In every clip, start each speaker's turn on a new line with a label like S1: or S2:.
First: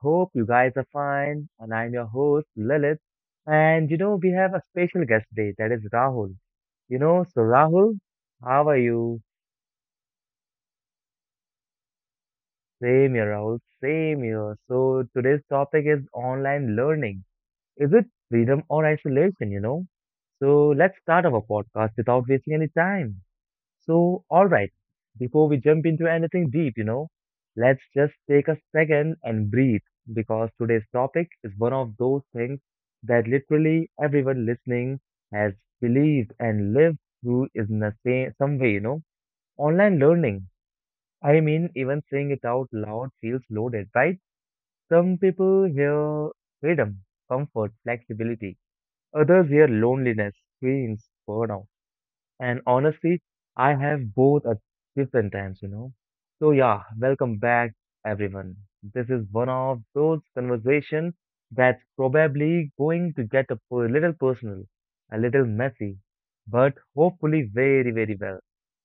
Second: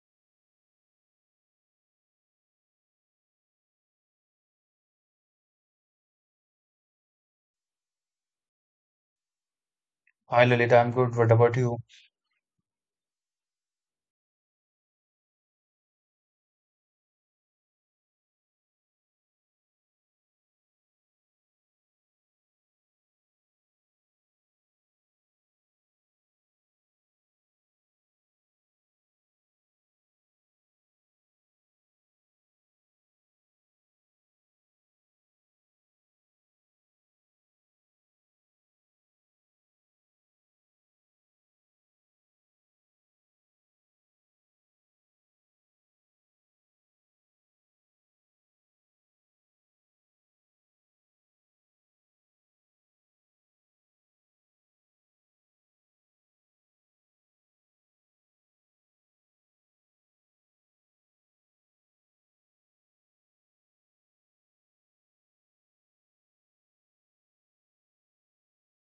S1: Hope you guys are fine. And I'm your host, Lilith. And we have a special guest today, that is Rahul. So Rahul, how are you?
S2: Hi Lalit, I'm good. What about you?
S1: Same here, Rahul. Same here. So today's topic is online learning. Is it freedom or isolation? So let's start our podcast without wasting any time. So, all right, before we jump into anything deep, let's just take a second and breathe because today's topic is one of those things that literally everyone listening has believed and lived through in the same some way. Online learning. I mean, even saying it out loud feels loaded, right? Some people hear freedom, comfort, flexibility. Others hear loneliness, screens, burnout and honestly, I have both at different times. So yeah, welcome back, everyone. This is one of those conversations that's probably going to get a little personal, a little messy, but hopefully very, very well.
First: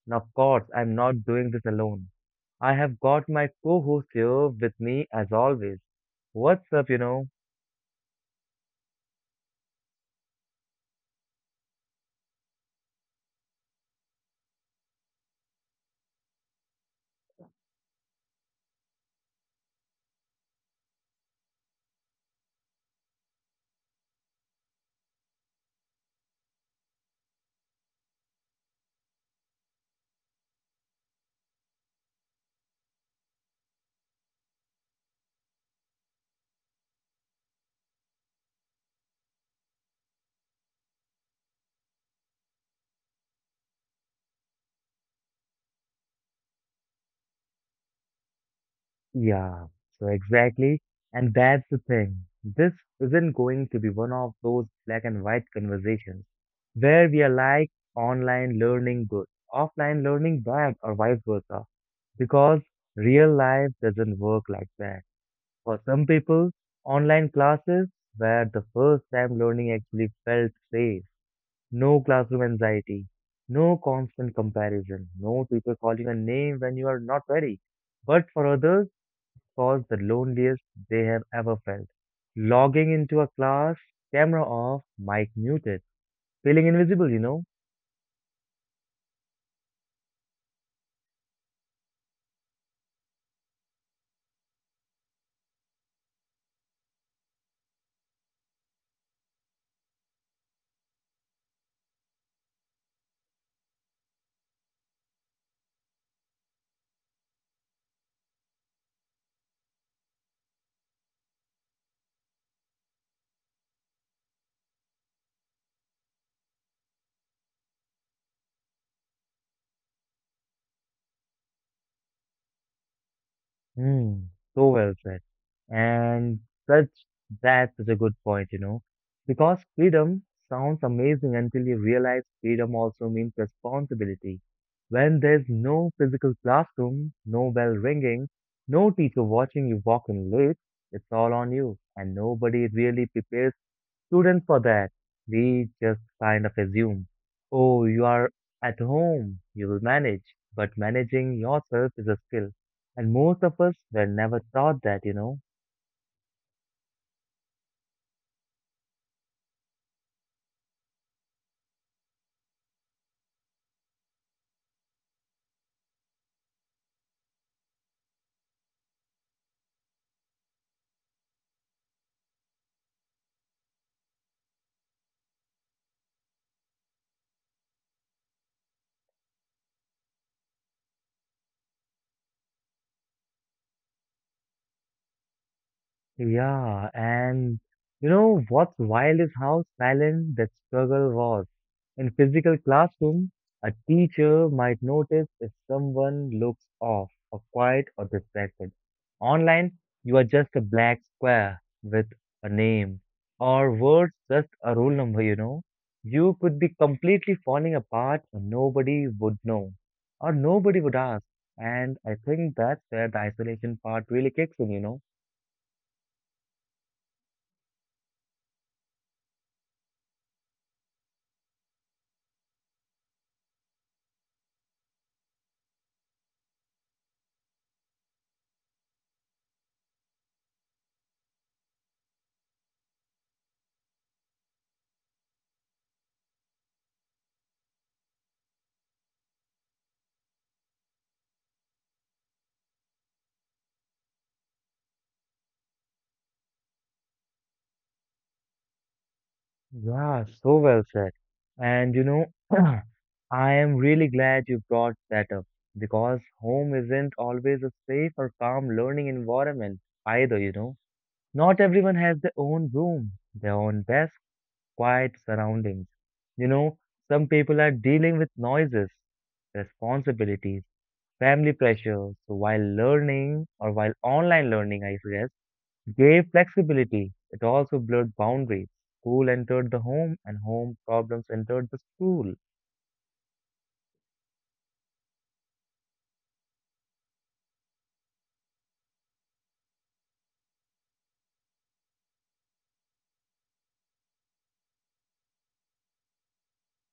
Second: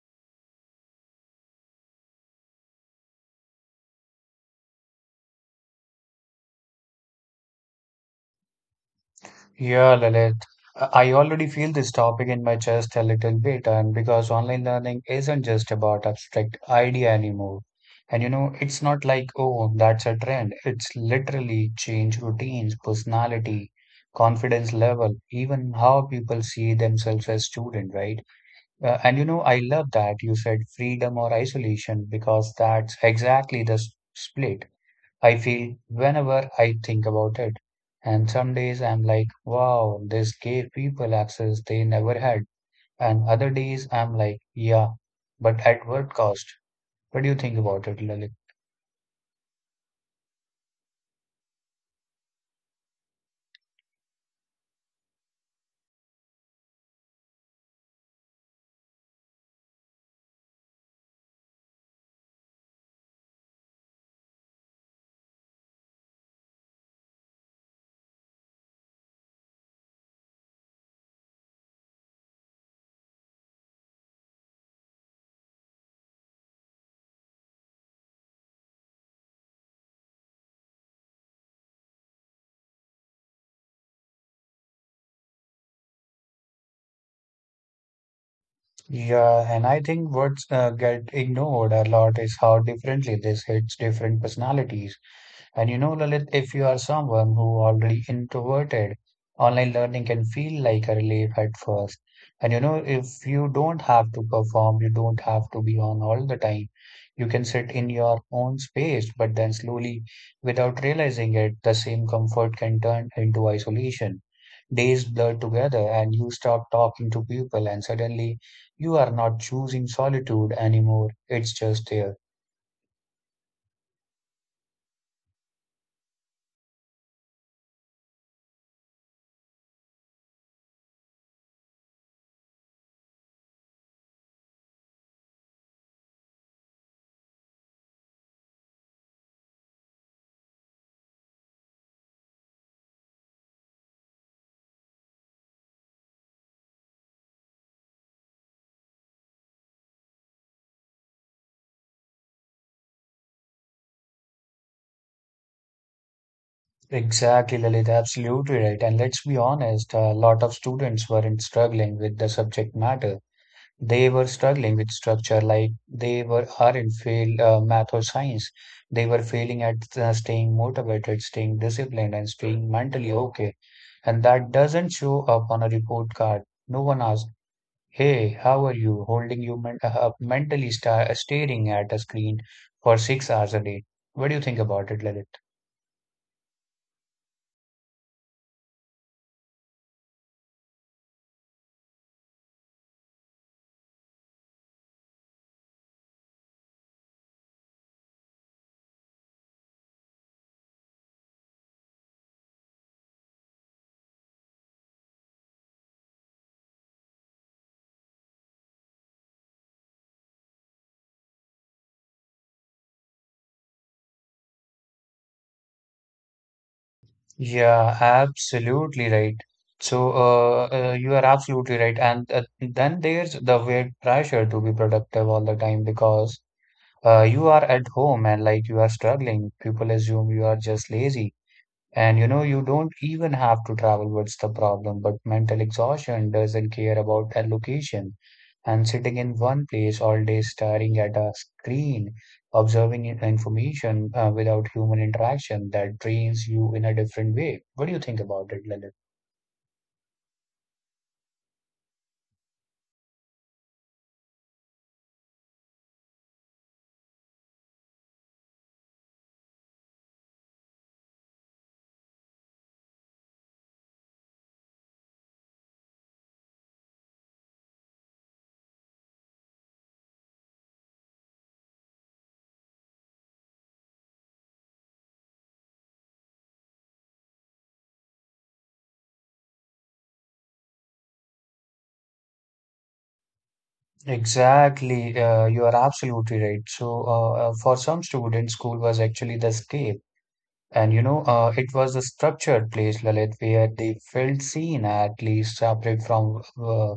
S1: Now, of course, I'm not doing this alone. I have got my co-host here with me as always. What's up?
S2: Yeah, Lalit. I already feel this topic in my chest a little bit, and because online learning isn't just about abstract idea anymore. And you know, it's not like, oh, that's a trend. It's literally change routines, personality, confidence level, even how people see themselves as student, right? And you know, I love that you said freedom or isolation because that's exactly the split. I feel whenever I think about it. And some days I'm like, wow, this gave people access they never had. And other days I'm like, yeah, but at what cost? What do you think about it, Lalit?
S1: Yeah, so exactly. And that's the thing. This isn't going to be one of those black and white conversations where we are like online learning good, offline learning bad, or vice versa. Because real life doesn't work like that. For some people, online classes were the first time learning actually felt safe. No classroom anxiety, no constant comparison, no teacher calling a name when you are not ready. But for others, caused the loneliest they have ever felt. Logging into a class, camera off, mic muted, feeling invisible?
S2: Yeah, and I think what's get ignored a lot is how differently this hits different personalities. And you know, Lalit, if you are someone who already introverted, online learning can feel like a relief at first. And you know, if you don't have to perform, you don't have to be on all the time. You can sit in your own space, but then slowly, without realizing it, the same comfort can turn into isolation. Days blur together, and you stop talking to people, and suddenly you are not choosing solitude anymore. It's just there.
S1: Hmm, so well said. And such, that's such a good point? Because freedom sounds amazing until you realize freedom also means responsibility. When there's no physical classroom, no bell ringing, no teacher watching you walk in late, it's all on you, and nobody really prepares students for that. We just kind of assume, oh, you are at home, you will manage. But managing yourself is a skill. And most of us were never taught that.
S2: Exactly, Lalit, absolutely right. And let's be honest, a lot of students weren't struggling with the subject matter. They were struggling with structure, like they were aren't fail math or science. They were failing at staying motivated, staying disciplined, and staying mentally okay. And that doesn't show up on a report card. No one asks, "Hey, how are you?" Holding you men up mentally, staring at a screen for 6 hours a day. What do you think about it, Lalit?
S1: Yeah, and you know what's wild is how silent that struggle was. In physical classroom, a teacher might notice if someone looks off or quiet or distracted. Online, you are just a black square with a name or words just a roll number, you know. You could be completely falling apart and nobody would know or nobody would ask. And I think that's where the isolation part really kicks in.
S2: Yeah, absolutely right. You are absolutely right. And then there's the weird pressure to be productive all the time because you are at home and like you are struggling. People assume you are just lazy. And you know, you don't even have to travel, what's the problem? But mental exhaustion doesn't care about a location. And sitting in one place all day staring at a screen, observing information without human interaction, that drains you in a different way. What do you think about it, Lalit?
S1: Yeah, so well said. And I am really glad you brought that up because home isn't always a safe or calm learning environment either. Not everyone has their own room, their own desk, quiet surroundings. You know, some people are dealing with noises, responsibilities, family pressure. So while learning or while online learning, I guess gave flexibility. It also blurred boundaries. School entered the home, and home problems entered the school.
S2: Exactly, you are absolutely right. For some students, school was actually the escape. And you know, it was a structured place, Lalit, where they felt seen, at least separate from uh,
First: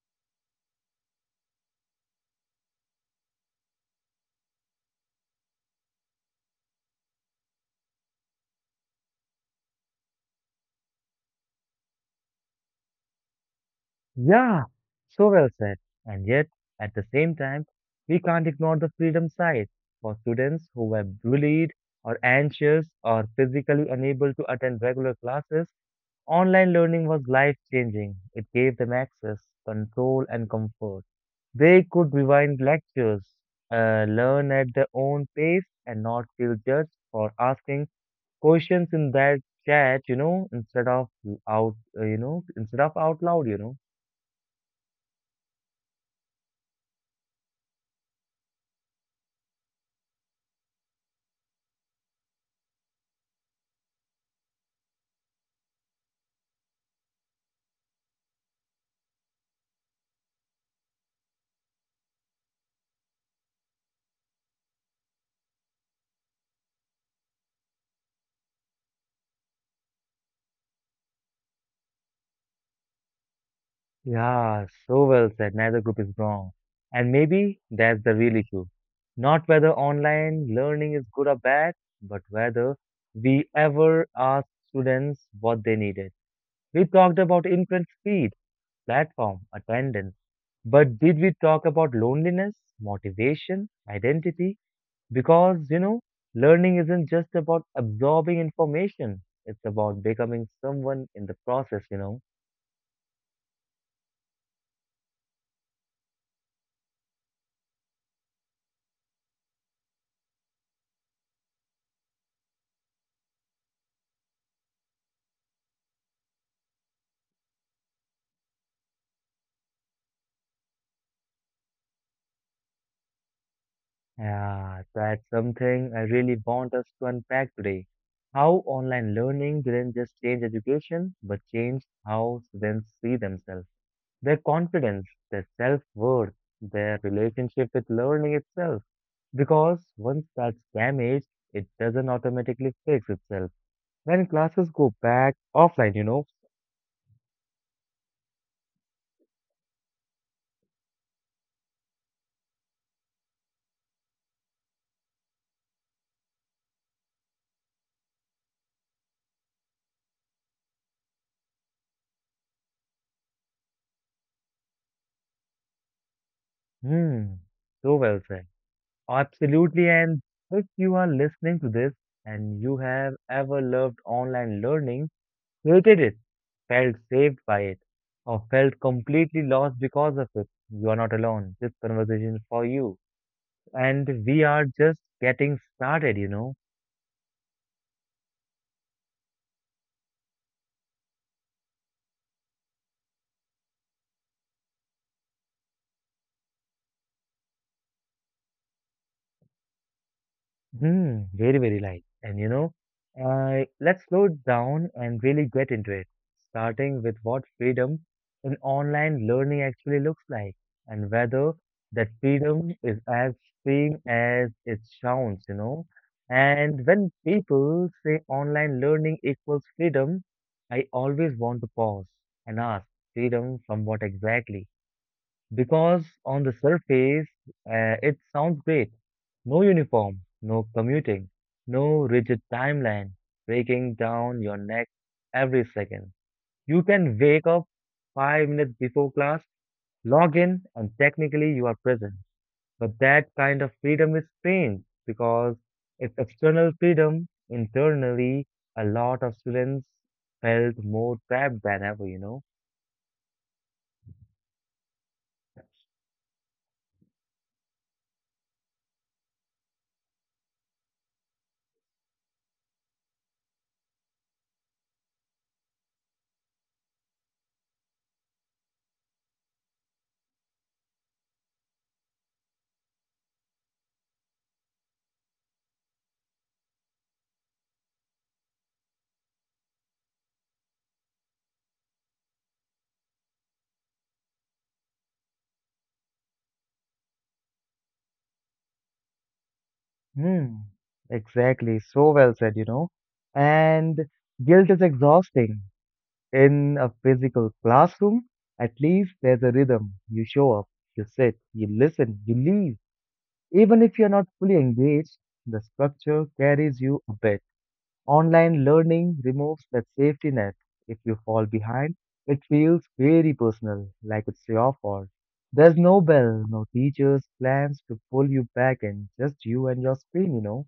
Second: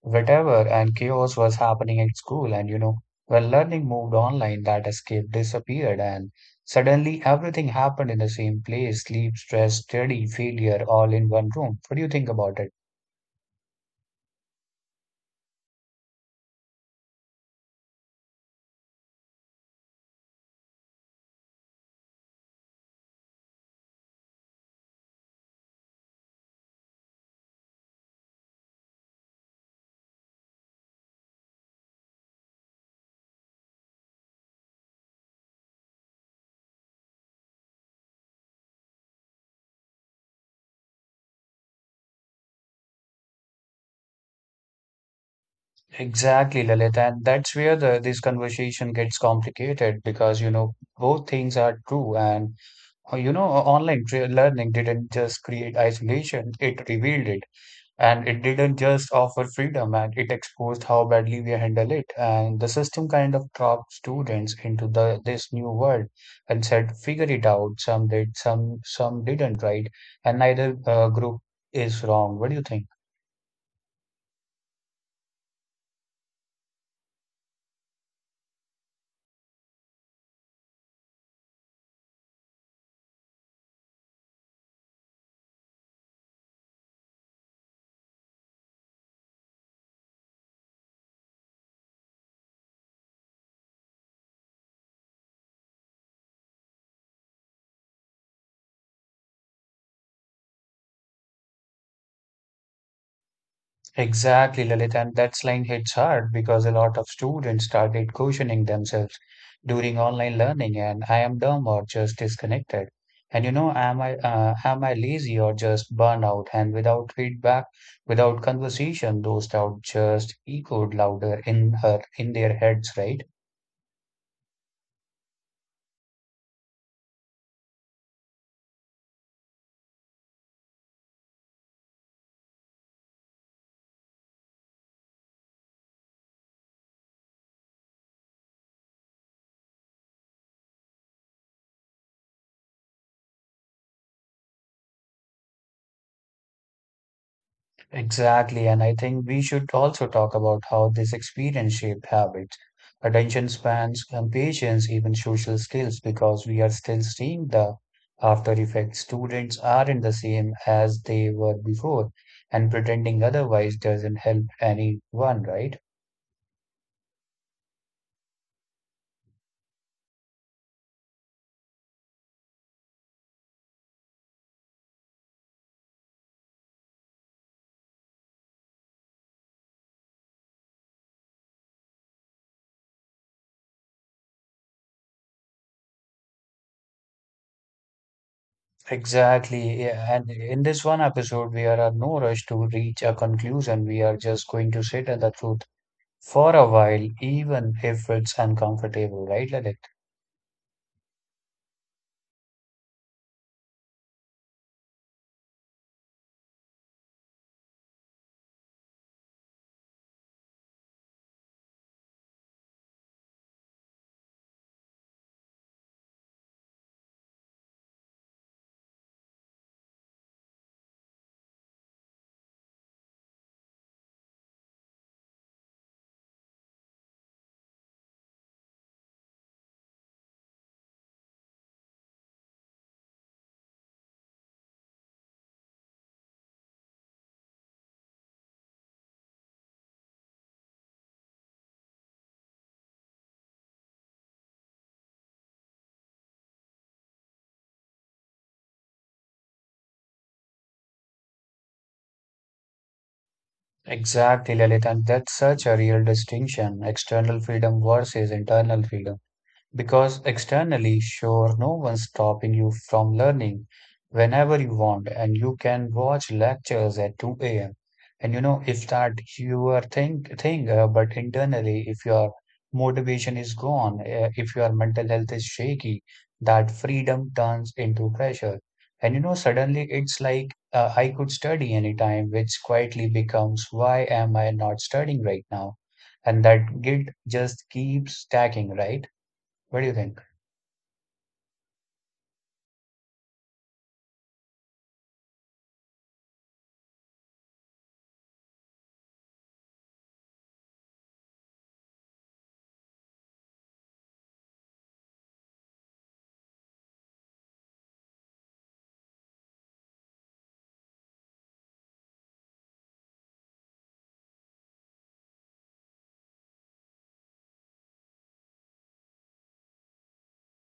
S2: Whatever and chaos was happening at school, and you know, when learning moved online, that escape disappeared, and suddenly everything happened in the same place: sleep, stress, study, failure, all in one room. What do you think about it?
S1: Yeah, so well said. And yet, at the same time, we can't ignore the freedom side. For students who were bullied or anxious or physically unable to attend regular classes, online learning was life changing. It gave them access, control, and comfort. They could rewind lectures, learn at their own pace, and not feel judged for asking questions in that chat, instead of out loud.
S2: Exactly, Lalit, and that's where the this conversation gets complicated because you know both things are true, and uh, you know online learning didn't just create isolation; it revealed it. And it didn't just offer freedom, and it exposed how badly we handle it. And the system kind of trapped students into the this new world and said, figure it out. Some did, some didn't, right? And neither group is wrong. What do you think?
S1: Yeah, so well said. Neither group is wrong. And maybe that's the real issue. Not whether online learning is good or bad, but whether we ever asked students what they needed. We talked about imprint speed, platform, attendance, but did we talk about loneliness, motivation, identity? Because, learning isn't just about absorbing information, it's about becoming someone in the process.
S2: Exactly, Lalit, and that line hits hard because a lot of students started questioning themselves during online learning and I am dumb or just disconnected. And you know, am I lazy or just burnout? And without feedback, without conversation, those doubts just echoed louder in their heads, right?
S1: Yeah, that's something I really want us to unpack today. How online learning didn't just change education, but changed how students see themselves, their confidence, their self-worth, their relationship with learning itself. Because once that's damaged, it doesn't automatically fix itself. When classes go back offline.
S2: Exactly, and I think we should also talk about how this experience shaped habits, attention spans, and patience, even social skills, because we are still seeing the after effects. Students aren't the same as they were before, and pretending otherwise doesn't help anyone, right?
S1: Hmm, so well said. Absolutely. And if you are listening to this and you have ever loved online learning, hated it, felt saved by it, or felt completely lost because of it, you are not alone. This conversation is for you. And we are just getting started.
S2: Exactly, yeah, and in this one episode, we are in no rush to reach a conclusion. We are just going to sit in the truth for a while, even if it's uncomfortable, right, Lalit?
S1: Hmm, very, very light. Let's slow it down and really get into it, starting with what freedom in online learning actually looks like and whether that freedom is as freeing as it sounds. And when people say online learning equals freedom, I always want to pause and ask, freedom from what exactly? Because on the surface, it sounds great. No uniform, no commuting, no rigid timeline breaking down your neck every second. You can wake up 5 minutes before class, log in, and technically you are present. But that kind of freedom is strange because it's external freedom. Internally, a lot of students felt more trapped than ever.
S2: Exactly, Lilith, and that's such a real distinction: external freedom versus internal freedom. Because externally, sure, no one's stopping you from learning whenever you want, and you can watch lectures at 2 a.m. And you know, if that you are think thing, but internally, if your motivation is gone, if your mental health is shaky, that freedom turns into pressure. And you know, suddenly it's like I could study anytime, which quietly becomes why am I not studying right now? And that guilt just keeps stacking, right? What do you think?
S1: Hmm, exactly. So well said. And guilt is exhausting. In a physical classroom, at least there's a rhythm. You show up, you sit, you listen, you leave. Even if you're not fully engaged, the structure carries you a bit. Online learning removes that safety net. If you fall behind, it feels very personal, like it's your fault. There's no bell, no teachers' plans to pull you back in, just you and your screen.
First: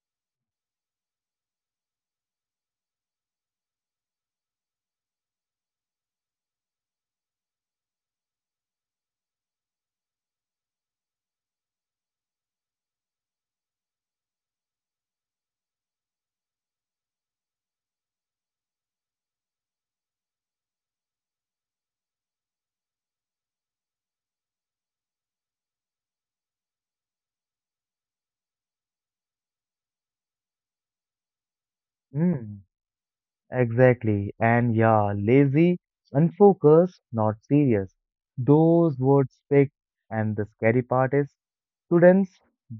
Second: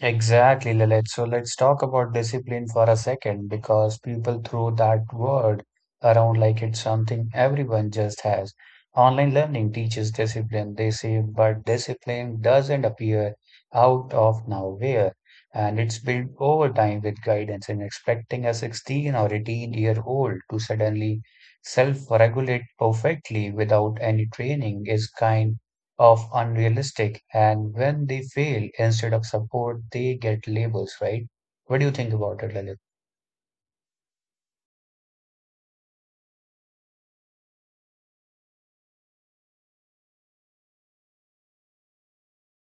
S2: Exactly, Lalit. So let's talk about discipline for a second because people throw that word around like it's something everyone just has. Online learning teaches discipline, they say, but discipline doesn't appear out of nowhere. And it's built over time with guidance, and expecting a 16 or 18-year-old to suddenly self regulate perfectly without any training is kind of unrealistic, and when they fail instead of support they get labels, right? What do you think about it,
S1: Mm,
S2: Lalit?
S1: exactly. And yeah, lazy, unfocused, not serious. Those words stick. And the scary part is students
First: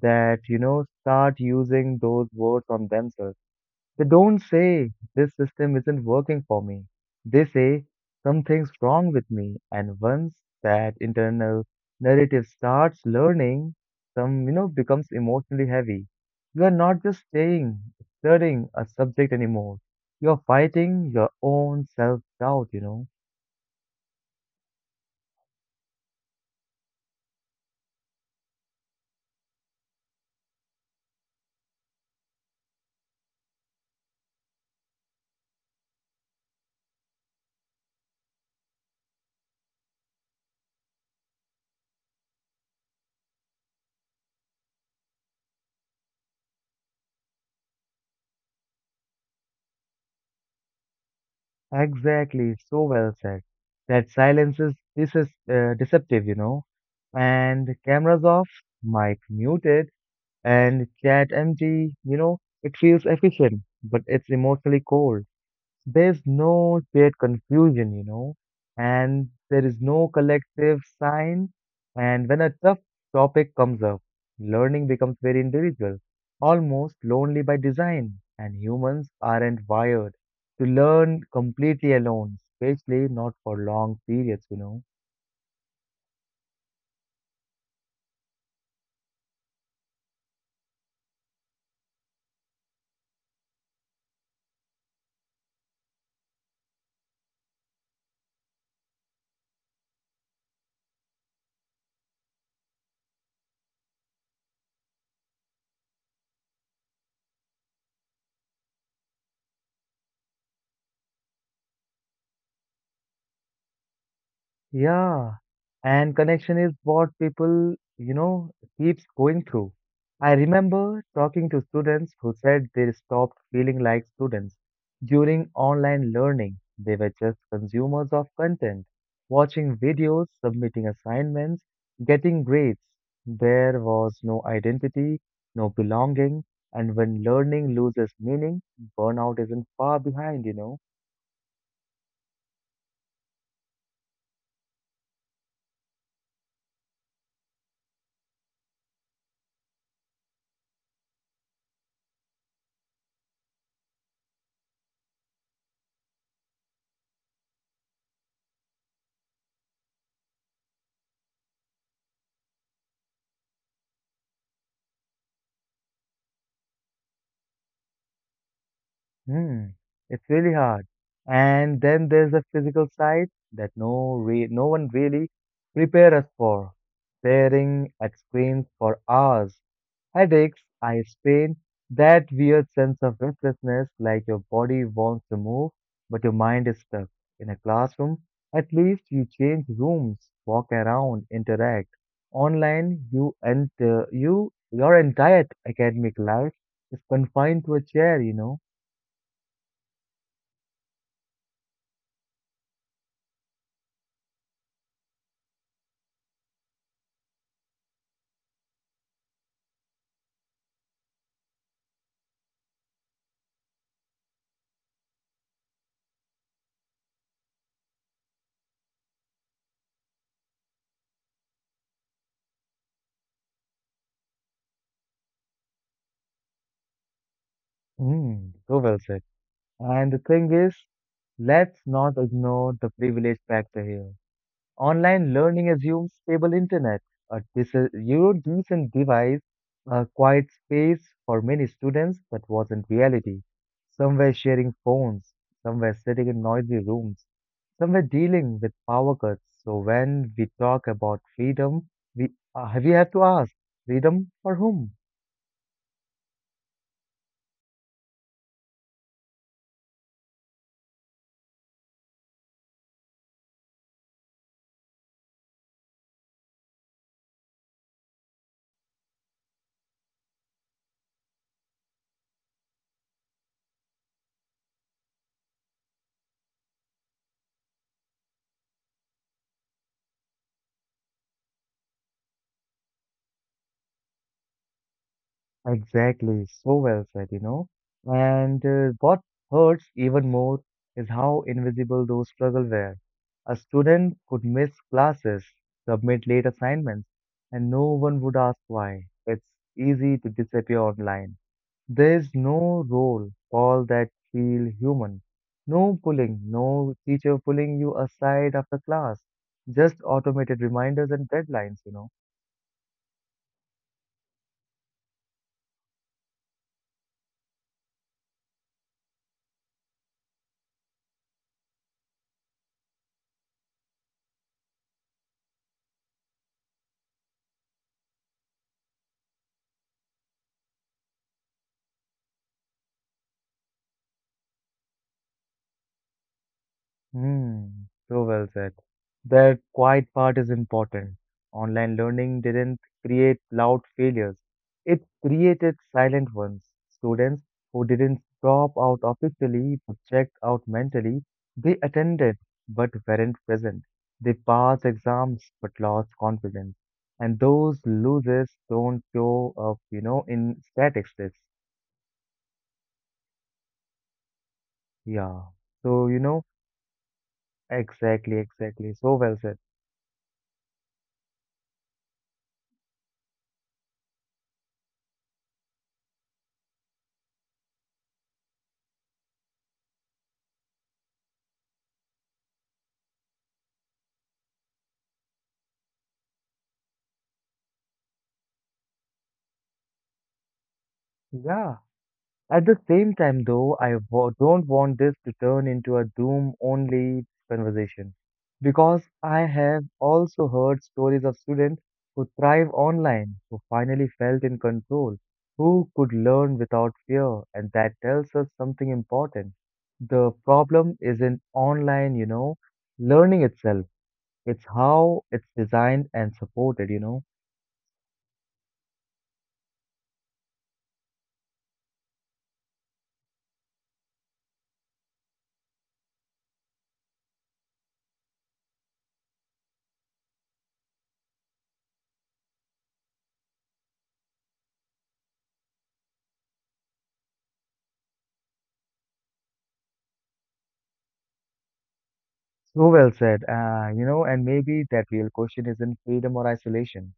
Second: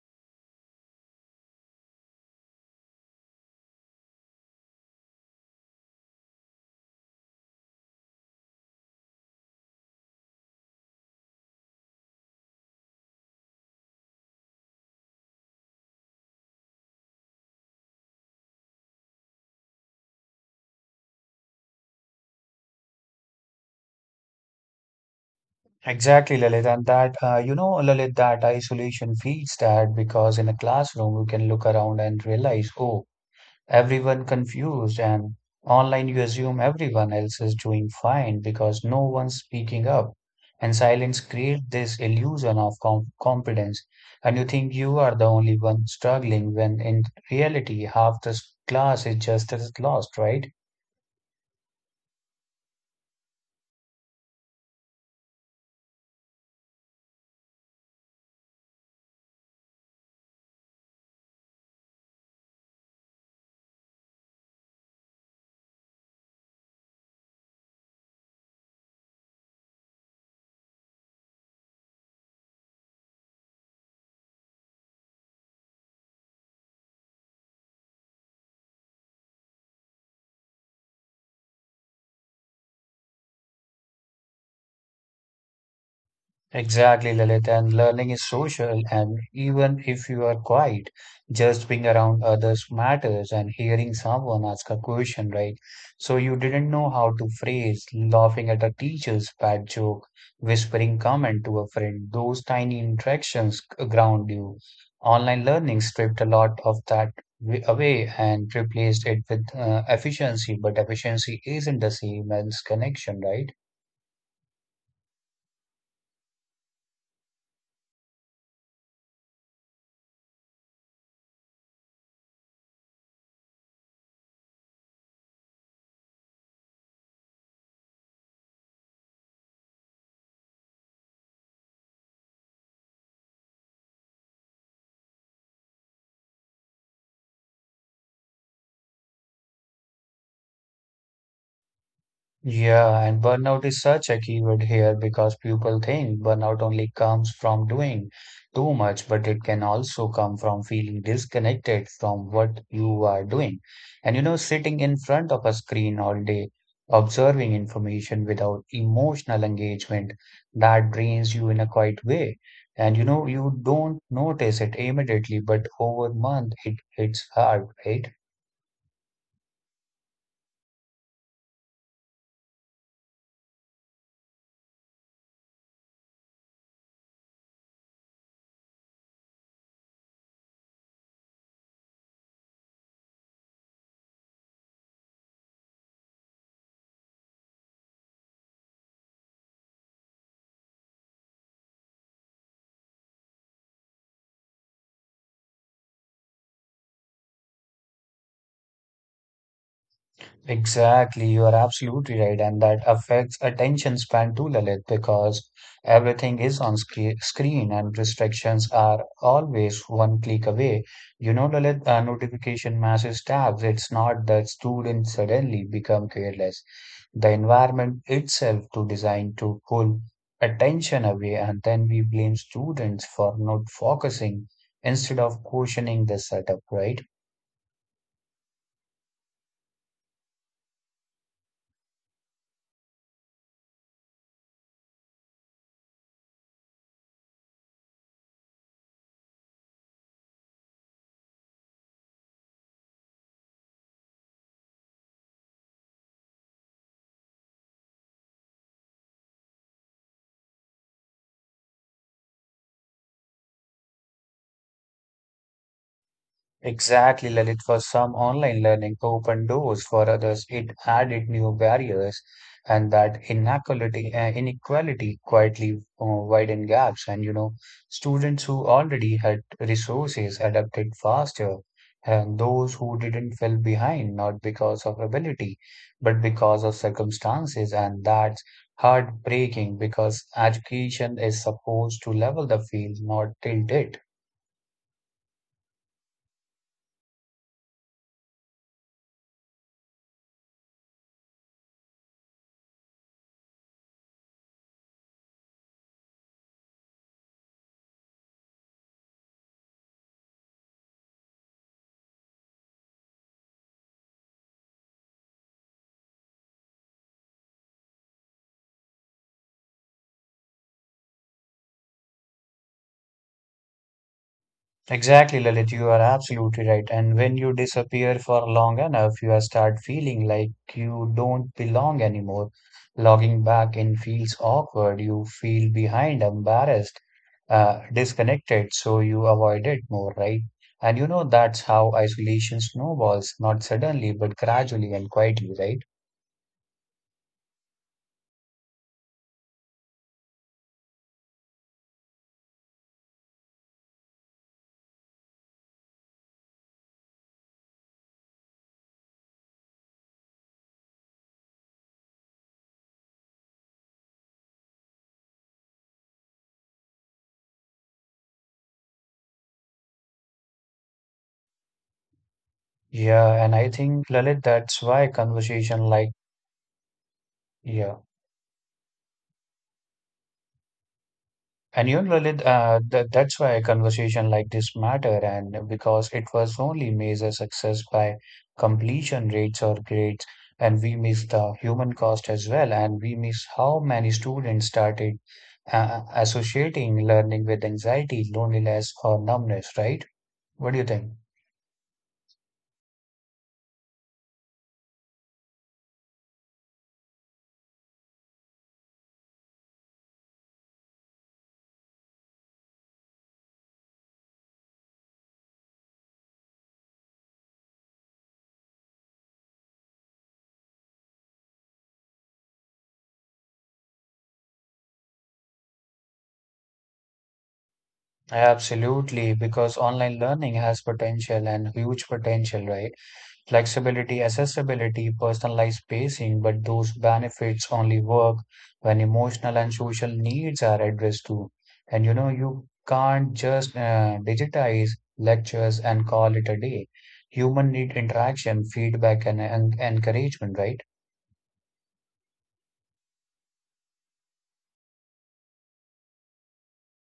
S1: that start using those words on themselves. They don't say, This system isn't working for me. They say, Something's wrong with me. And once that internal narrative starts learning, some, becomes emotionally heavy. You are not just studying a subject anymore. You're fighting your own self doubt.
S2: Exactly, Lalit. And that you know lalit that isolation feeds that because in a classroom you can look around and realize, oh, everyone confused, and online you assume everyone else is doing fine because no one's speaking up, and silence creates this illusion of competence, and you think you are the only one struggling when in reality half the class is just as lost, right?
S1: Exactly, so well said. That silence is, this is deceptive. And cameras off, mic muted. And ChatMG, it feels efficient, but it's emotionally cold. There's no shared confusion, and there is no collective sign. And when a tough topic comes up, learning becomes very individual, almost lonely by design. And humans aren't wired to learn completely alone, especially not for long periods.
S2: Exactly, Lalit. And learning is social, and even if you are quiet, just being around others matters, and hearing someone ask a question, right? So you didn't know how to phrase, laughing at a teacher's bad joke, whispering comment to a friend. Those tiny interactions ground you. Online learning stripped a lot of that away and replaced it with efficiency, but efficiency isn't the same as connection, right?
S1: Yeah, and connection is what people keeps going through. I remember talking to students who said they stopped feeling like students during online learning. They were just consumers of content, watching videos, submitting assignments, getting grades. There was no identity, no belonging, and when learning loses meaning, burnout isn't far behind.
S2: Yeah, and burnout is such a keyword here because people think burnout only comes from doing too much, but it can also come from feeling disconnected from what you are doing. And you know, sitting in front of a screen all day, observing information without emotional engagement, that drains you in a quiet way. And you know, you don't notice it immediately, but over month it hits hard, right?
S1: Hmm, it's really hard. And then there's the physical side that no one really prepare us for. Staring at screens for hours, headaches, eye strain, that weird sense of restlessness like your body wants to move, but your mind is stuck. In a classroom, at least you change rooms, walk around, interact. Online, you enter you your entire academic life is confined to a chair.
S2: Exactly, you are absolutely right, and that affects attention span too, Lalit, because everything is on screen and restrictions are always one click away. You know, Lalit, notification masses tabs. It's not that students suddenly become careless. The environment itself to design to pull attention away, and then we blame students for not focusing instead of questioning the setup, right?
S1: Mm, so well said. And the thing is, let's not ignore the privilege factor here. Online learning assumes stable internet, a decent device, a quiet space for many students that wasn't reality. Some were sharing phones, some were sitting in noisy rooms, some were dealing with power cuts. So when we talk about freedom, we have to ask, freedom for whom?
S2: Exactly, Lalit. For some, online learning opened doors. For others, it added new barriers, and that inequality, inequality quietly uh, widened gaps. And you know, students who already had resources adapted faster, and those who didn't fell behind, not because of ability, but because of circumstances. And that's heartbreaking because education is supposed to level the field, not tilt it.
S1: Exactly, so well said. And what hurts even more is how invisible those struggles were. A student could miss classes, submit late assignments, and no one would ask why. It's easy to disappear online. There's no role call that feel human. No pulling, no teacher pulling you aside after class. Just automated reminders and deadlines.
S2: Exactly, Lalit, you are absolutely right. And when you disappear for long enough, you start feeling like you don't belong anymore. Logging back in feels awkward. You feel behind, embarrassed, disconnected, so you avoid it more, right? And you know that's how isolation snowballs, not suddenly, but gradually and quietly, right?
S1: Hmm, so well said. That quiet part is important. Online learning didn't create loud failures. It created silent ones. Students who didn't drop out officially but checked out mentally, they attended but weren't present. They passed exams but lost confidence. And those losers don't show up in statistics.
S2: Yeah, and I think, Lalit, that's why
S1: Yeah.
S2: conversation
S1: So,
S2: like,
S1: you know,
S2: yeah.
S1: exactly, exactly. So well said.
S2: And you know, Lalit, that's why a conversation like this matter, and because it was only measured success by completion rates or grades, and we miss the human cost as well, and we miss how many students started associating learning with anxiety, loneliness, or numbness, right? What do you think?
S1: Yeah. At the same time, though, I don't want this to turn into a doom only conversation because I have also heard stories of students who thrive online, who finally felt in control, who could learn without fear, and that tells us something important. The problem isn't online, learning itself, it's how it's designed and supported.
S2: Absolutely, because online learning has potential, and huge potential, right? Flexibility, accessibility, personalized pacing, but those benefits only work when emotional and social needs are addressed too. And you know, you can't just digitize lectures and call it a day. Human need interaction, feedback, and encouragement, right?
S1: So well said. And maybe that real question isn't freedom or isolation.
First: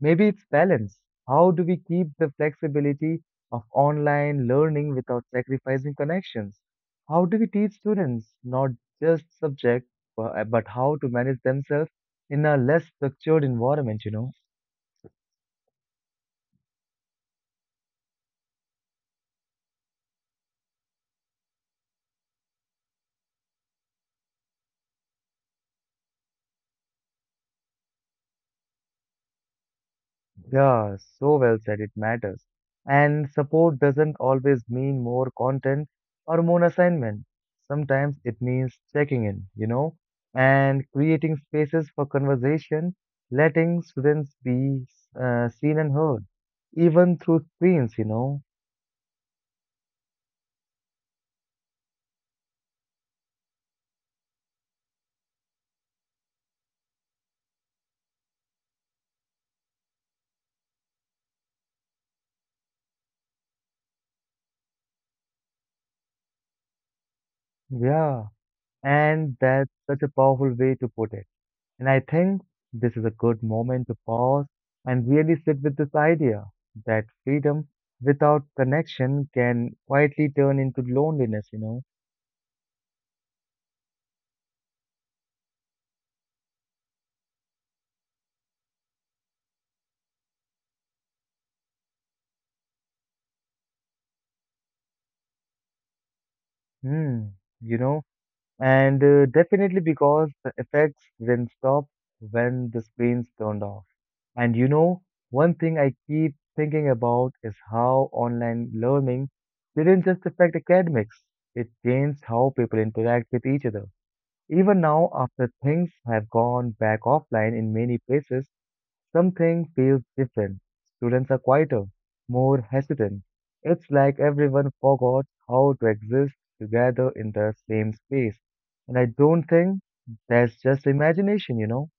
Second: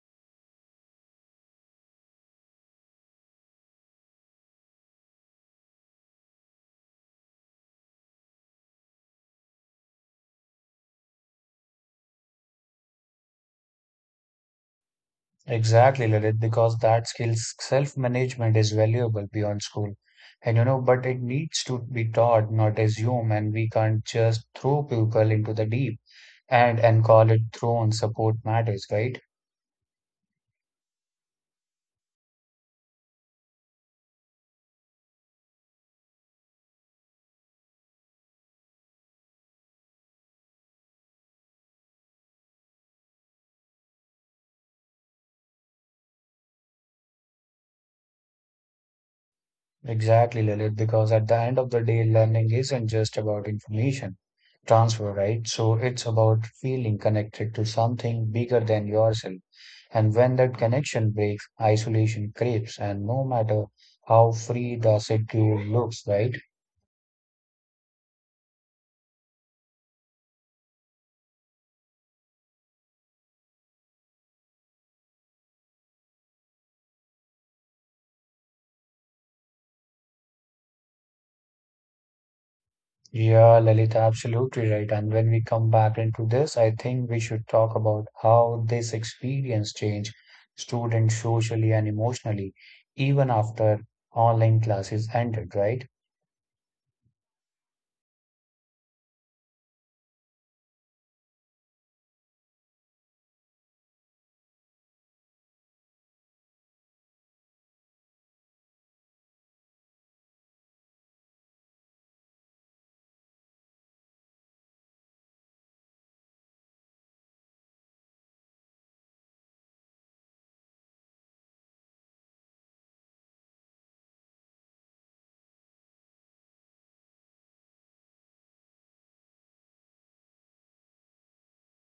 S1: Maybe it's balance. How do we keep the flexibility of online learning without sacrificing connections? How do we teach students not just subject, but how to manage themselves in a less structured environment,
S2: Exactly, Lalit, because that skills self-management is valuable beyond school. And you know, but it needs to be taught, not assumed. And we can't just throw people into the deep and call it thrown support matters, right?
S1: Yeah, so well said, it matters. And support doesn't always mean more content or more assignment. Sometimes it means checking in, you know, and creating spaces for conversation, letting students be seen and heard, even through screens.
S2: Exactly, Lilith, because at the end of the day, learning isn't just about information transfer, right? So it's about feeling connected to something bigger than yourself. And when that connection breaks, isolation creeps, and no matter how free the secure looks, right?
S1: Yeah, and that's such a powerful way to put it. And I think this is a good moment to pause and really sit with this idea that freedom without connection can quietly turn into loneliness.
S2: Yeah, Lalit, absolutely right. And when we come back into this, I think we should talk about how this experience changed students socially and emotionally, even after online classes ended, right?
S1: Hmm, you know, and definitely because the effects then stop when the screen's turned off. And you know, one thing I keep thinking about is how online learning didn't just affect academics, it changed how people interact with each other. Even now, after things have gone back offline in many places, something feels different. Students are quieter, more hesitant. It's like everyone forgot how to exist together in the same space. And I don't think that's just imagination,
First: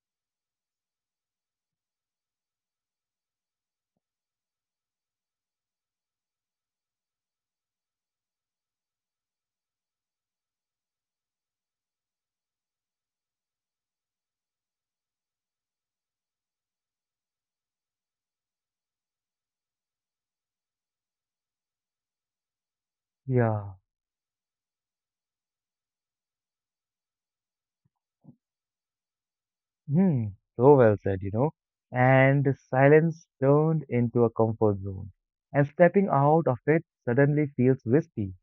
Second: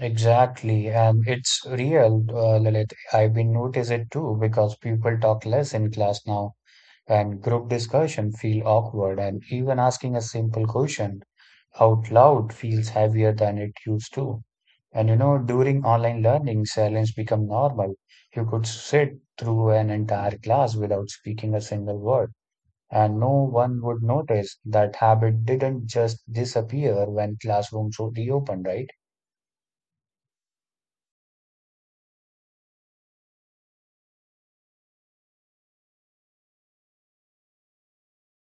S2: Exactly, and it's real, Lalit. I've been noticed it too because people talk less in class now, and group discussion feel awkward, and even asking a simple question out loud feels heavier than it used to. And you know, during online learning, silence become normal. You could sit through an entire class without speaking a single word, and no
S1: Yeah.
S2: one would notice. That habit didn't just disappear when classrooms reopened, right?
S1: Hmm, so well said, And the silence turned into a comfort zone. And stepping out of it suddenly feels risky.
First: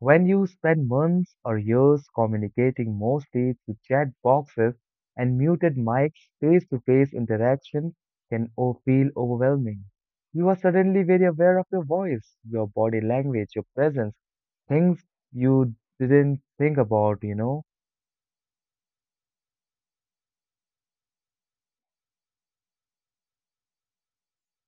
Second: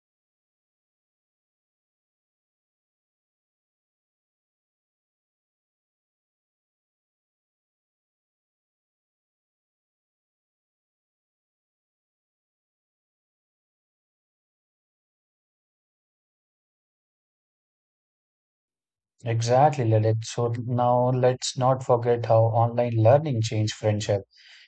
S1: When you spend months or years communicating mostly through chat boxes and muted mics, face-to-face interaction feel overwhelming. You are suddenly very aware of your voice, your body language, your presence, things you didn't think about,
S2: Exactly, Lalit. So now let's not forget how online learning changed friendship.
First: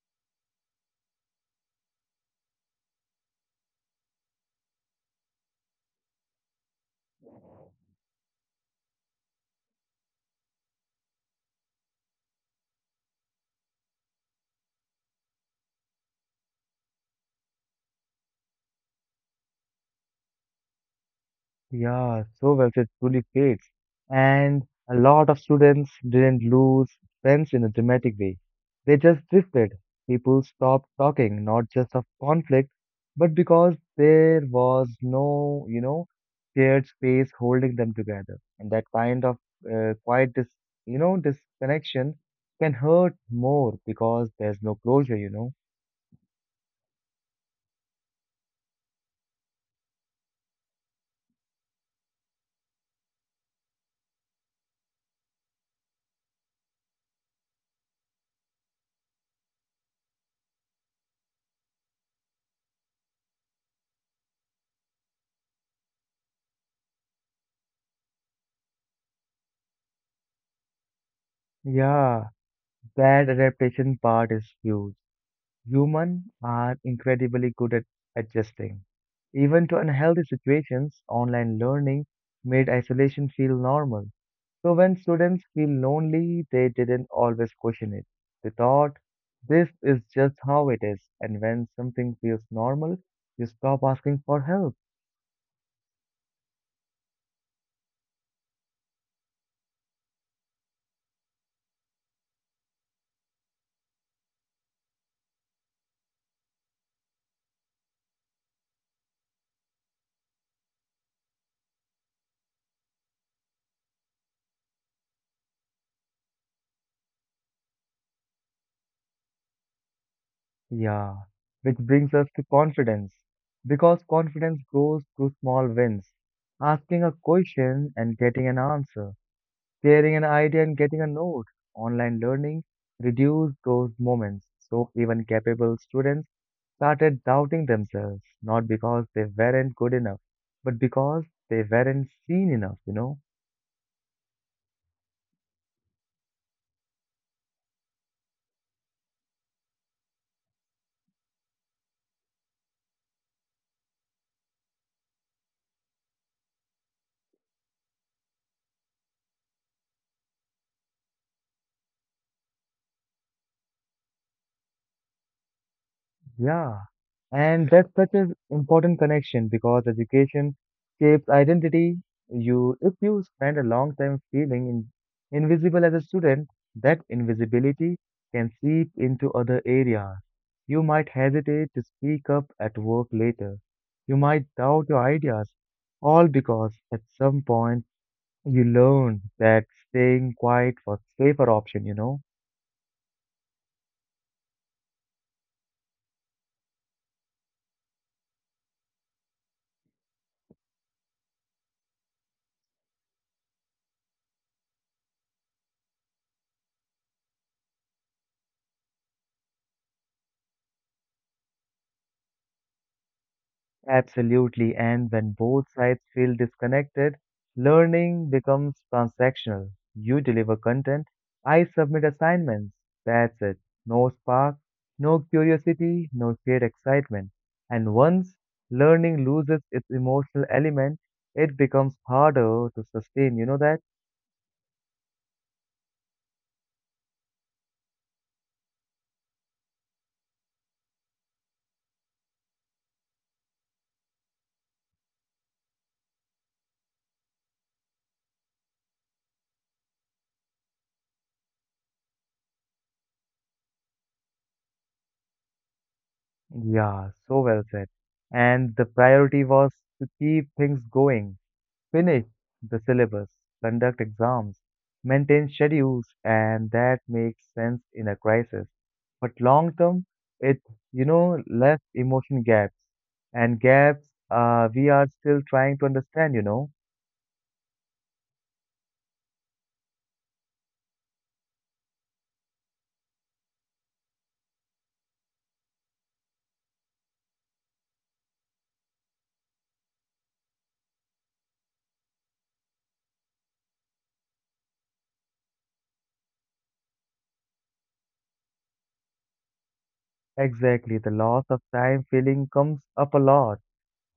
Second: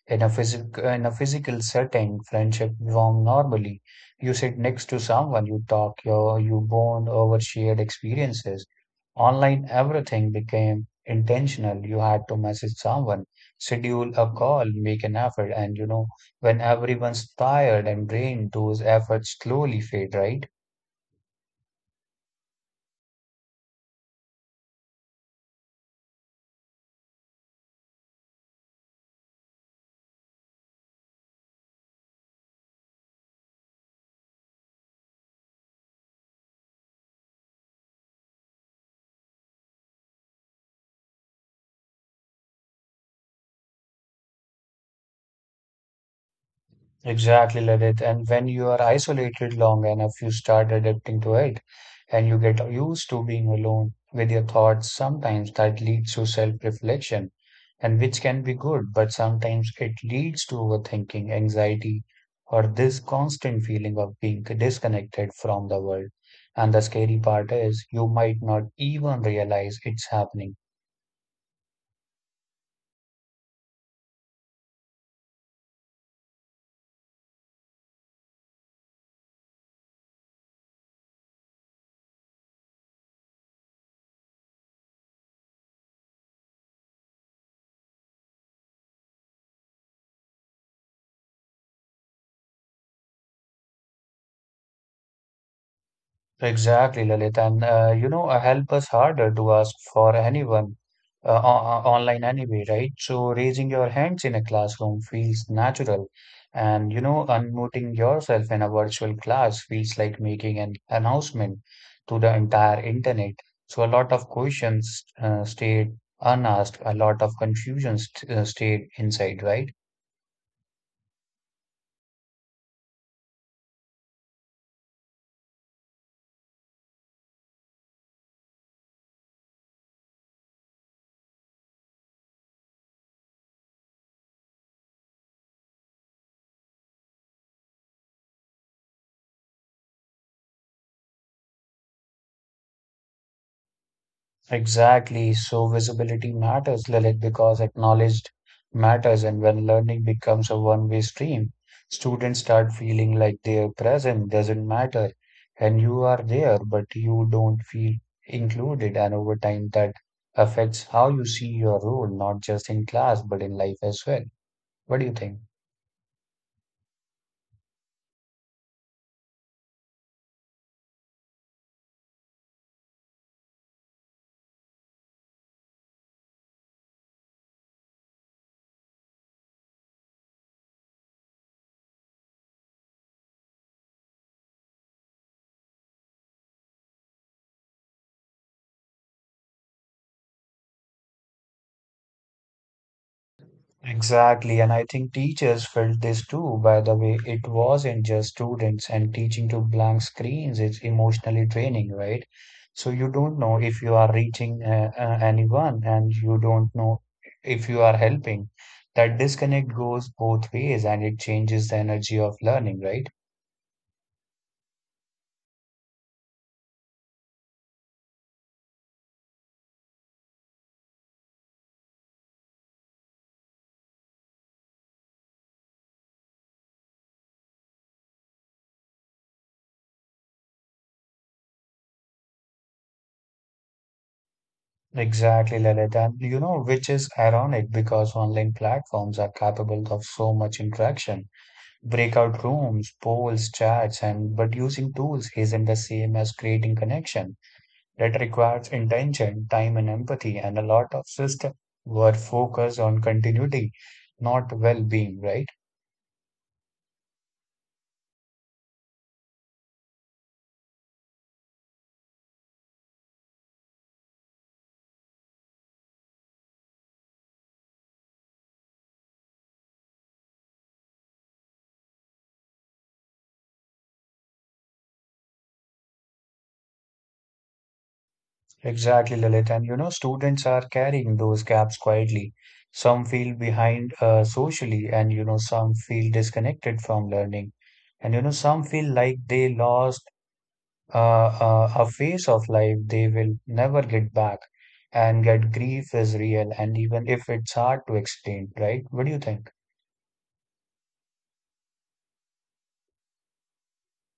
S2: In a physical setting, friendship form normally. You sit next to someone, you talk, you bond over shared experiences. Online, everything became intentional. You had to message someone, schedule a call, make an effort, and you know when everyone's tired and drained, those efforts slowly fade, right?
S1: Yeah, so well, website truly fades. And a lot of students didn't lose friends in a dramatic way. They just drifted. People stopped talking, not just of conflict, but because there was no, you know, shared space holding them together. And that kind of quiet disconnection can hurt more because there's no closure.
S2: Exactly, Ladit. And when you are isolated long enough, you start adapting to it and you get used to being alone with your thoughts. Sometimes that leads to self-reflection, and which can be good, but sometimes it leads to overthinking, anxiety, or this constant feeling of being disconnected from the world. And the scary part is you might not even realize it's happening.
S1: Yeah, that adaptation part is huge. Humans are incredibly good at adjusting. Even to unhealthy situations, online learning made isolation feel normal. So when students feel lonely, they didn't always question it. They thought, this is just how it is. And when something feels normal, you stop asking for help.
S2: Exactly, Lalit. And help us harder to ask for anyone online anyway, right? So raising your hands in a classroom feels natural. And you know, unmuting yourself in a virtual class feels like making an announcement to the entire internet. So a lot of questions stayed unasked, a lot of confusion st stayed inside, right?
S1: Yeah. Which brings us to confidence. Because confidence grows through small wins. Asking a question and getting an answer, sharing an idea and getting a note. Online learning reduced those moments, so even capable students started doubting themselves, not because they weren't good enough, but because they weren't seen enough,
S2: Exactly. So visibility matters, Lilith, because acknowledged matters. And when learning becomes a one-way stream, students start feeling like their presence doesn't matter. And you are there, but you don't feel included. And over time, that affects how you see your role, not just in class, but in life as well. What do you think?
S1: Yeah, and that's such an important connection because education shapes identity. If you spend a long time feeling invisible as a student, that invisibility can seep into other areas. You might hesitate to speak up at work later. You might doubt your ideas, all because at some point you learned that staying quiet was safer option,
S2: Exactly, and I think teachers felt this too. By the way, it wasn't just students, and teaching to blank screens is emotionally draining, right? So you don't know if you are reaching anyone, and you don't know if you are helping. That disconnect goes both ways, and it changes the energy of learning, right?
S1: Absolutely. And when both sides feel disconnected, learning becomes transactional. You deliver content, I submit assignments. That's it. No spark, no curiosity, no shared excitement. And once learning loses its emotional element, it becomes harder to sustain. You know that?
S2: Exactly, Lalit. And you know, which is ironic because online platforms are capable of so much interaction. Breakout rooms, polls, chats, and but using tools isn't the same as creating connection. That requires intention, time, and empathy, and a lot of system were focused on continuity, not well-being, right?
S1: Yeah, so well said. And the priority was to keep things going, finish the syllabus, conduct exams, maintain schedules, and that makes sense in a crisis. But long term, it you know left emotion gaps and gaps we are still trying to understand. You know
S2: Exactly, Lilith. And you know, students are carrying those gaps quietly. Some feel behind socially, and you know, some feel disconnected from learning, and you know, some feel like they lost uh, a phase of life they will never get back, and that grief is real, and even if it's hard to explain, right? What do you think?
S1: exactly the loss of time feeling comes up a lot.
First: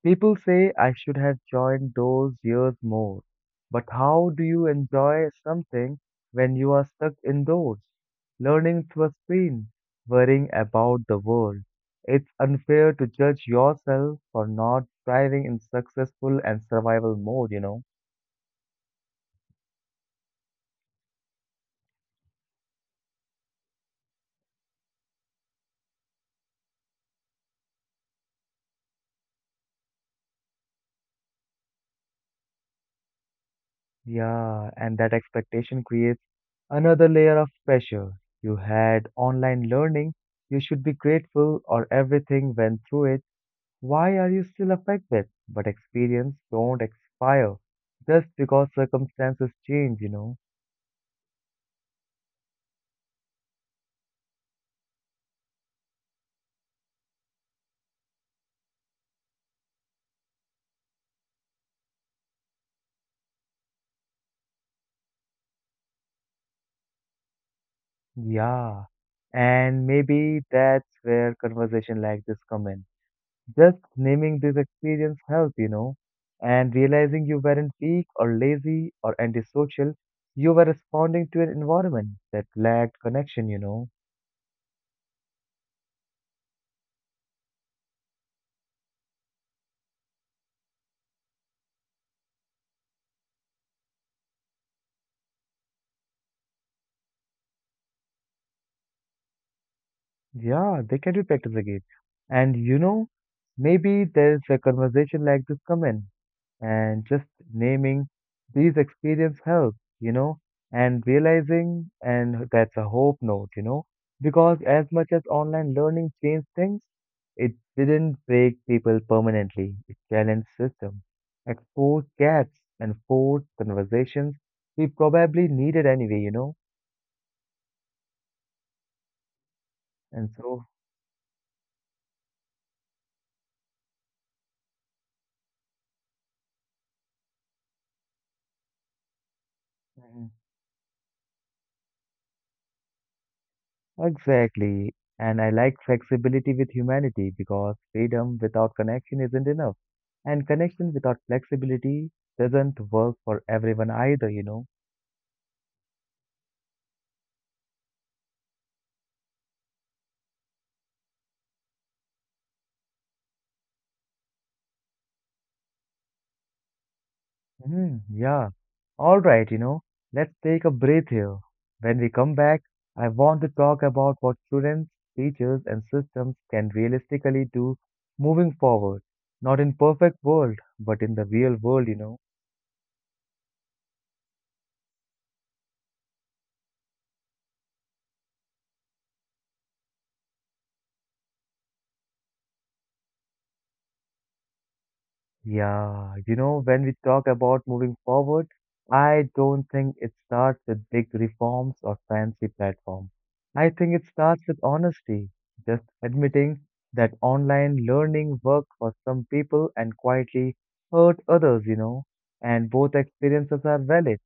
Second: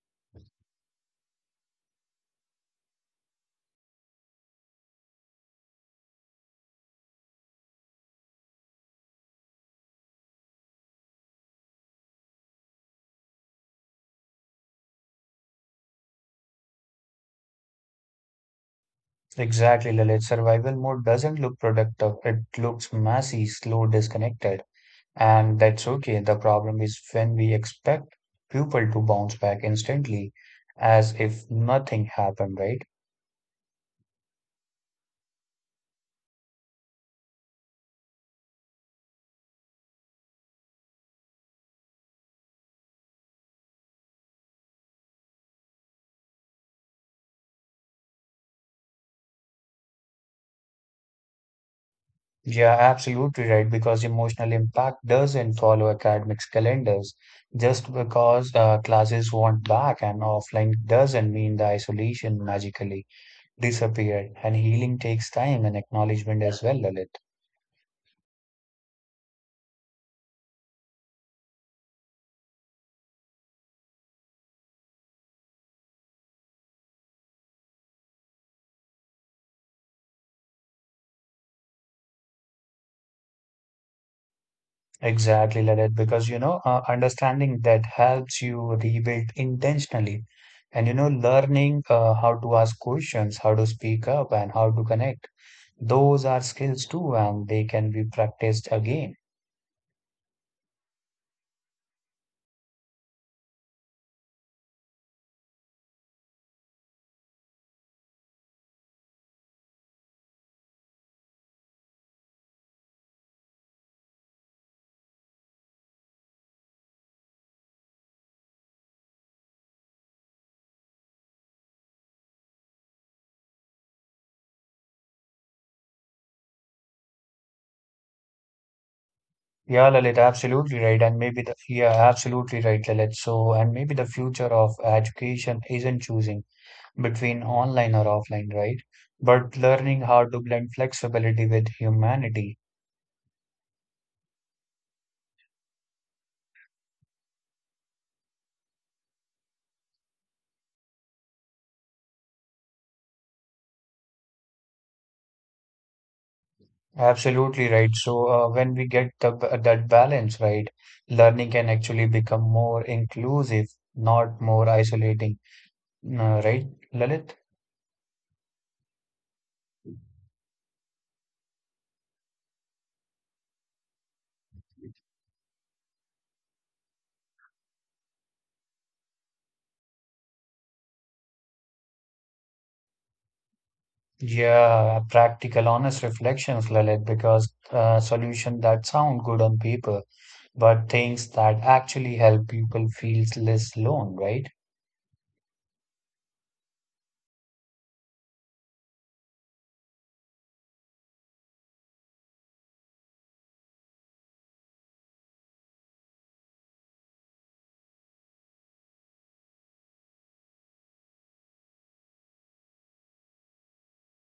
S1: People say I should have joined those years more. But how do you enjoy something when you are stuck indoors, learning through a screen, worrying about the world? It's unfair to judge yourself for not thriving in successful and survival mode,
S2: Exactly, Lalit. Survival mode doesn't look productive, it looks messy, slow, disconnected, and that's okay. The problem is when we expect people to bounce back instantly as if nothing happened, right?
S1: Yeah, and that expectation creates another layer of pressure. You had online learning, you should be grateful or everything went through it. Why are you still affected? But experience don't expire just because circumstances change,
S2: Yeah, absolutely right. Because emotional impact doesn't follow academics calendars. Just because classes want back and offline doesn't mean the isolation magically disappeared. And healing takes time and acknowledgement as well, Lalit.
S1: Yeah. And maybe that's where conversation like this come in. Just naming this experience help, you know, and realizing you weren't weak or lazy or antisocial, you were responding to an environment that lacked connection,
S2: Exactly, Lalit. Because understanding that helps you rebuild intentionally. And you know, learning how to ask questions, how to speak up, and how to connect. Those are skills too, and they can be practiced again.
S1: Yeah, they can be practice again. And you know, maybe there's a conversation like this come in, and just naming these experience helps, you know, and realizing and that's a hope note, you know, because as much as online learning changed things, it didn't break people permanently. It challenged systems, exposed gaps, and forced conversations we probably needed anyway, you know,
S2: Yeah, Lalit,
S1: and so.
S2: absolutely right. And maybe the, yeah, absolutely right, Lalit. So, and maybe the future of education isn't choosing between online or offline, right? But learning
S1: Mm-hmm.
S2: how to blend flexibility with humanity.
S1: Exactly. And I like flexibility with humanity because freedom without connection isn't enough. And connection without flexibility doesn't work for everyone either,
S2: Absolutely right. So, when we get that balance right, learning can actually become more inclusive, not more isolating, right, Lalit?
S1: Hmm, yeah. All right, you know, let's take a breath here. When we come back, I want to talk about what students, teachers, and systems can realistically do moving forward, not in perfect world, but in the real world,
S2: Yeah, practical, honest reflections, Lalit, because solution that sound good on paper but things that actually help people feel less alone, right?
S1: Yeah, you know, when we talk about moving forward, I don't think it starts with big reforms or fancy platforms. I think it starts with honesty, just admitting that online learning worked for some people and quietly hurt others, you know, and both experiences are valid.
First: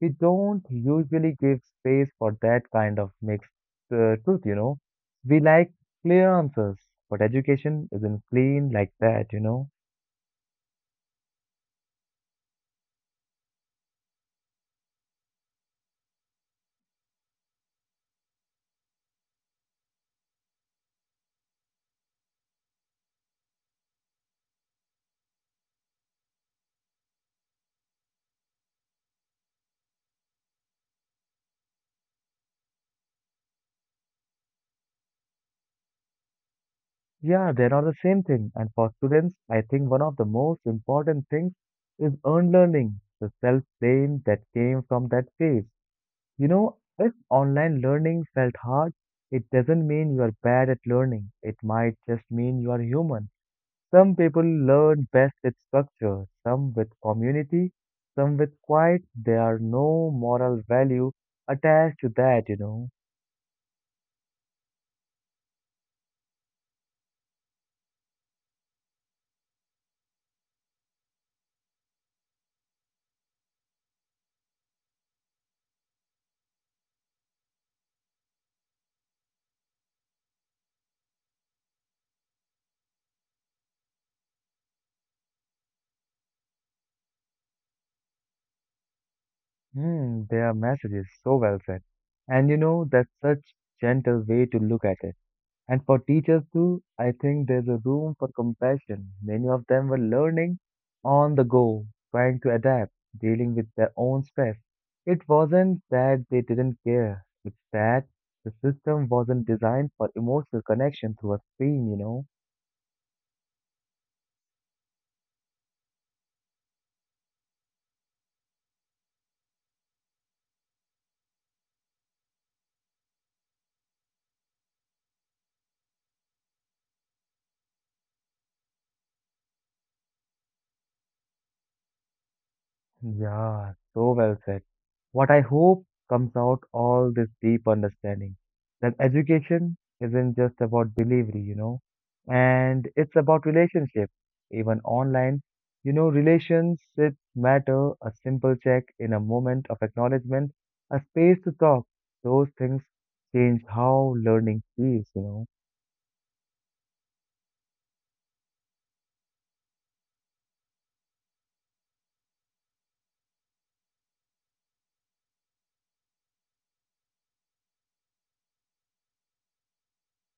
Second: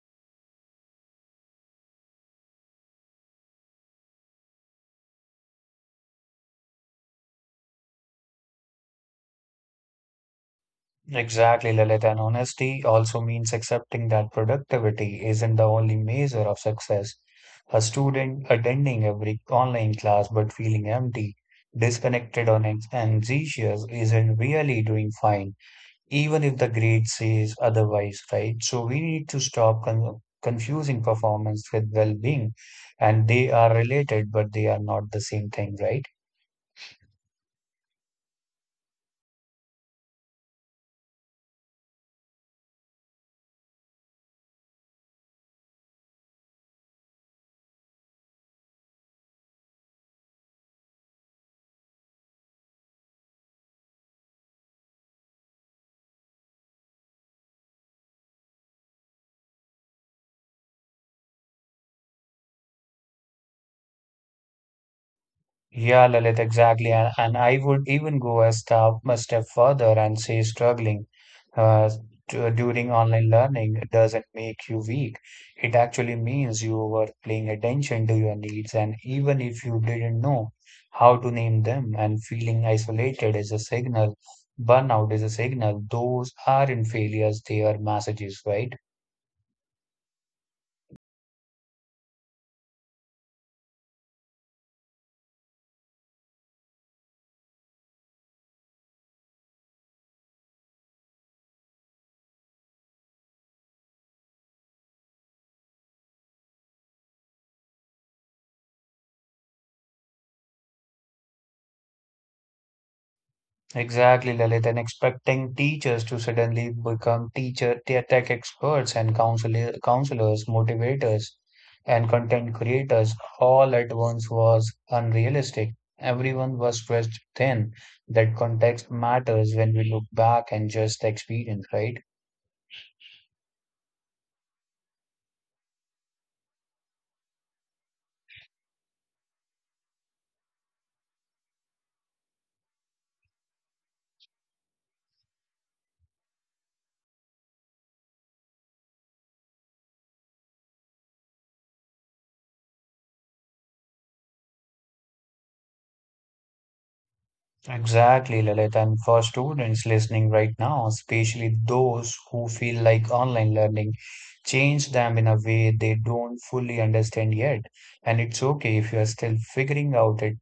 S1: We don't usually give space for that kind of mixed truth, We like clear answers, but education isn't clean like that,
S2: Exactly, Lalit. And honesty also means accepting that productivity isn't the only measure of success. A student attending every online class but feeling empty, disconnected, or anxious isn't really doing fine, even if the grade says otherwise, right? So we need to stop confusing performance with well being, and they are related, but they are not the same thing, right?
S1: Yeah, they are not the same thing. And for students, I think one of the most important things is earned learning, the self-blame that came from that phase. You know, if online learning felt hard, it doesn't mean you are bad at learning. It might just mean you are human. Some people learn best with structure, some with community, some with quiet. There are no moral value attached to that,
S2: Yeah, Lalit, exactly. And I would even go a step further and say struggling uh, during online learning doesn't make you weak. It actually means you were paying attention to your needs, and even if you didn't know how to name them, and feeling isolated is a signal, burnout is a signal. Those aren't failures, they are messages, right?
S1: Hmm, their message is so well said. And you know, that's such gentle way to look at it. And for teachers too, I think there's a room for compassion. Many of them were learning on the go, trying to adapt, dealing with their own stress. It wasn't that they didn't care, it's that the system wasn't designed for emotional connection through a screen,
S2: Exactly, Lalit, and expecting teachers to suddenly become tech experts and counselors, motivators, and content creators all at once was unrealistic. Everyone was stretched thin. That context matters when we look back and just the experience, right?
S1: Yeah, so well said. What I hope comes out all this deep understanding that education isn't just about delivery, you know, and it's about relationship, even online. You know, relationships matter, a simple check in a moment of acknowledgement, a space to talk. Those things change how learning feels,
S2: Exactly, Lalit. And for students listening right now, especially those who feel like online learning changed them in a way they don't fully understand yet. And it's okay if you're still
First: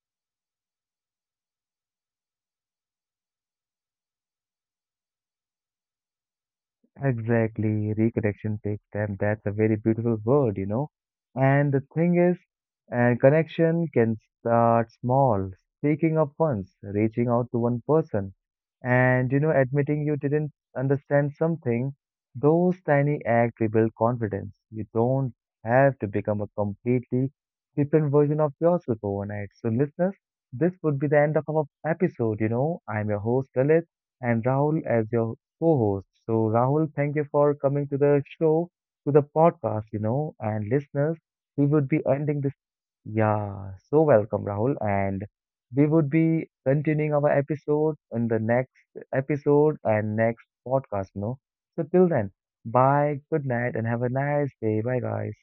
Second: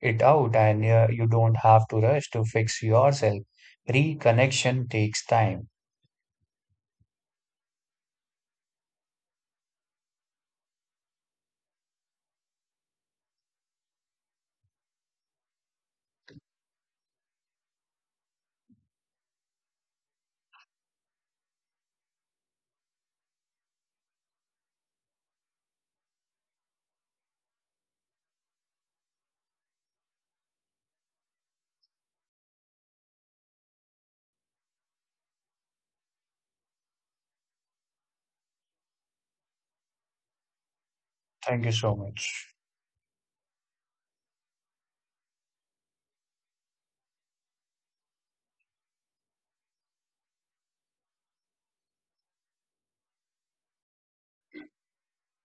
S2: it out and you don't have to rush to fix yourself. Reconnection takes time.
S1: Exactly, reconnection takes time. That's a very beautiful word, And the thing is, and connection can start small, speaking up once, reaching out to one person, and you know, admitting you didn't understand something. Those tiny acts rebuild confidence. You don't have to become a completely different version of yourself overnight. So, listeners, this would be the end of our episode. You know, I'm your host, Lalit, and Rahul as your co-host. So, Rahul, thank you for coming to the show, to the podcast, you know, and listeners,
S2: Thank
S1: we
S2: you
S1: would
S2: so
S1: be ending
S2: much.
S1: this. Yeah, so welcome, Rahul. And we would be continuing our episode in the next episode and next podcast, So, till then, bye, good night, and have a nice day. Bye, guys.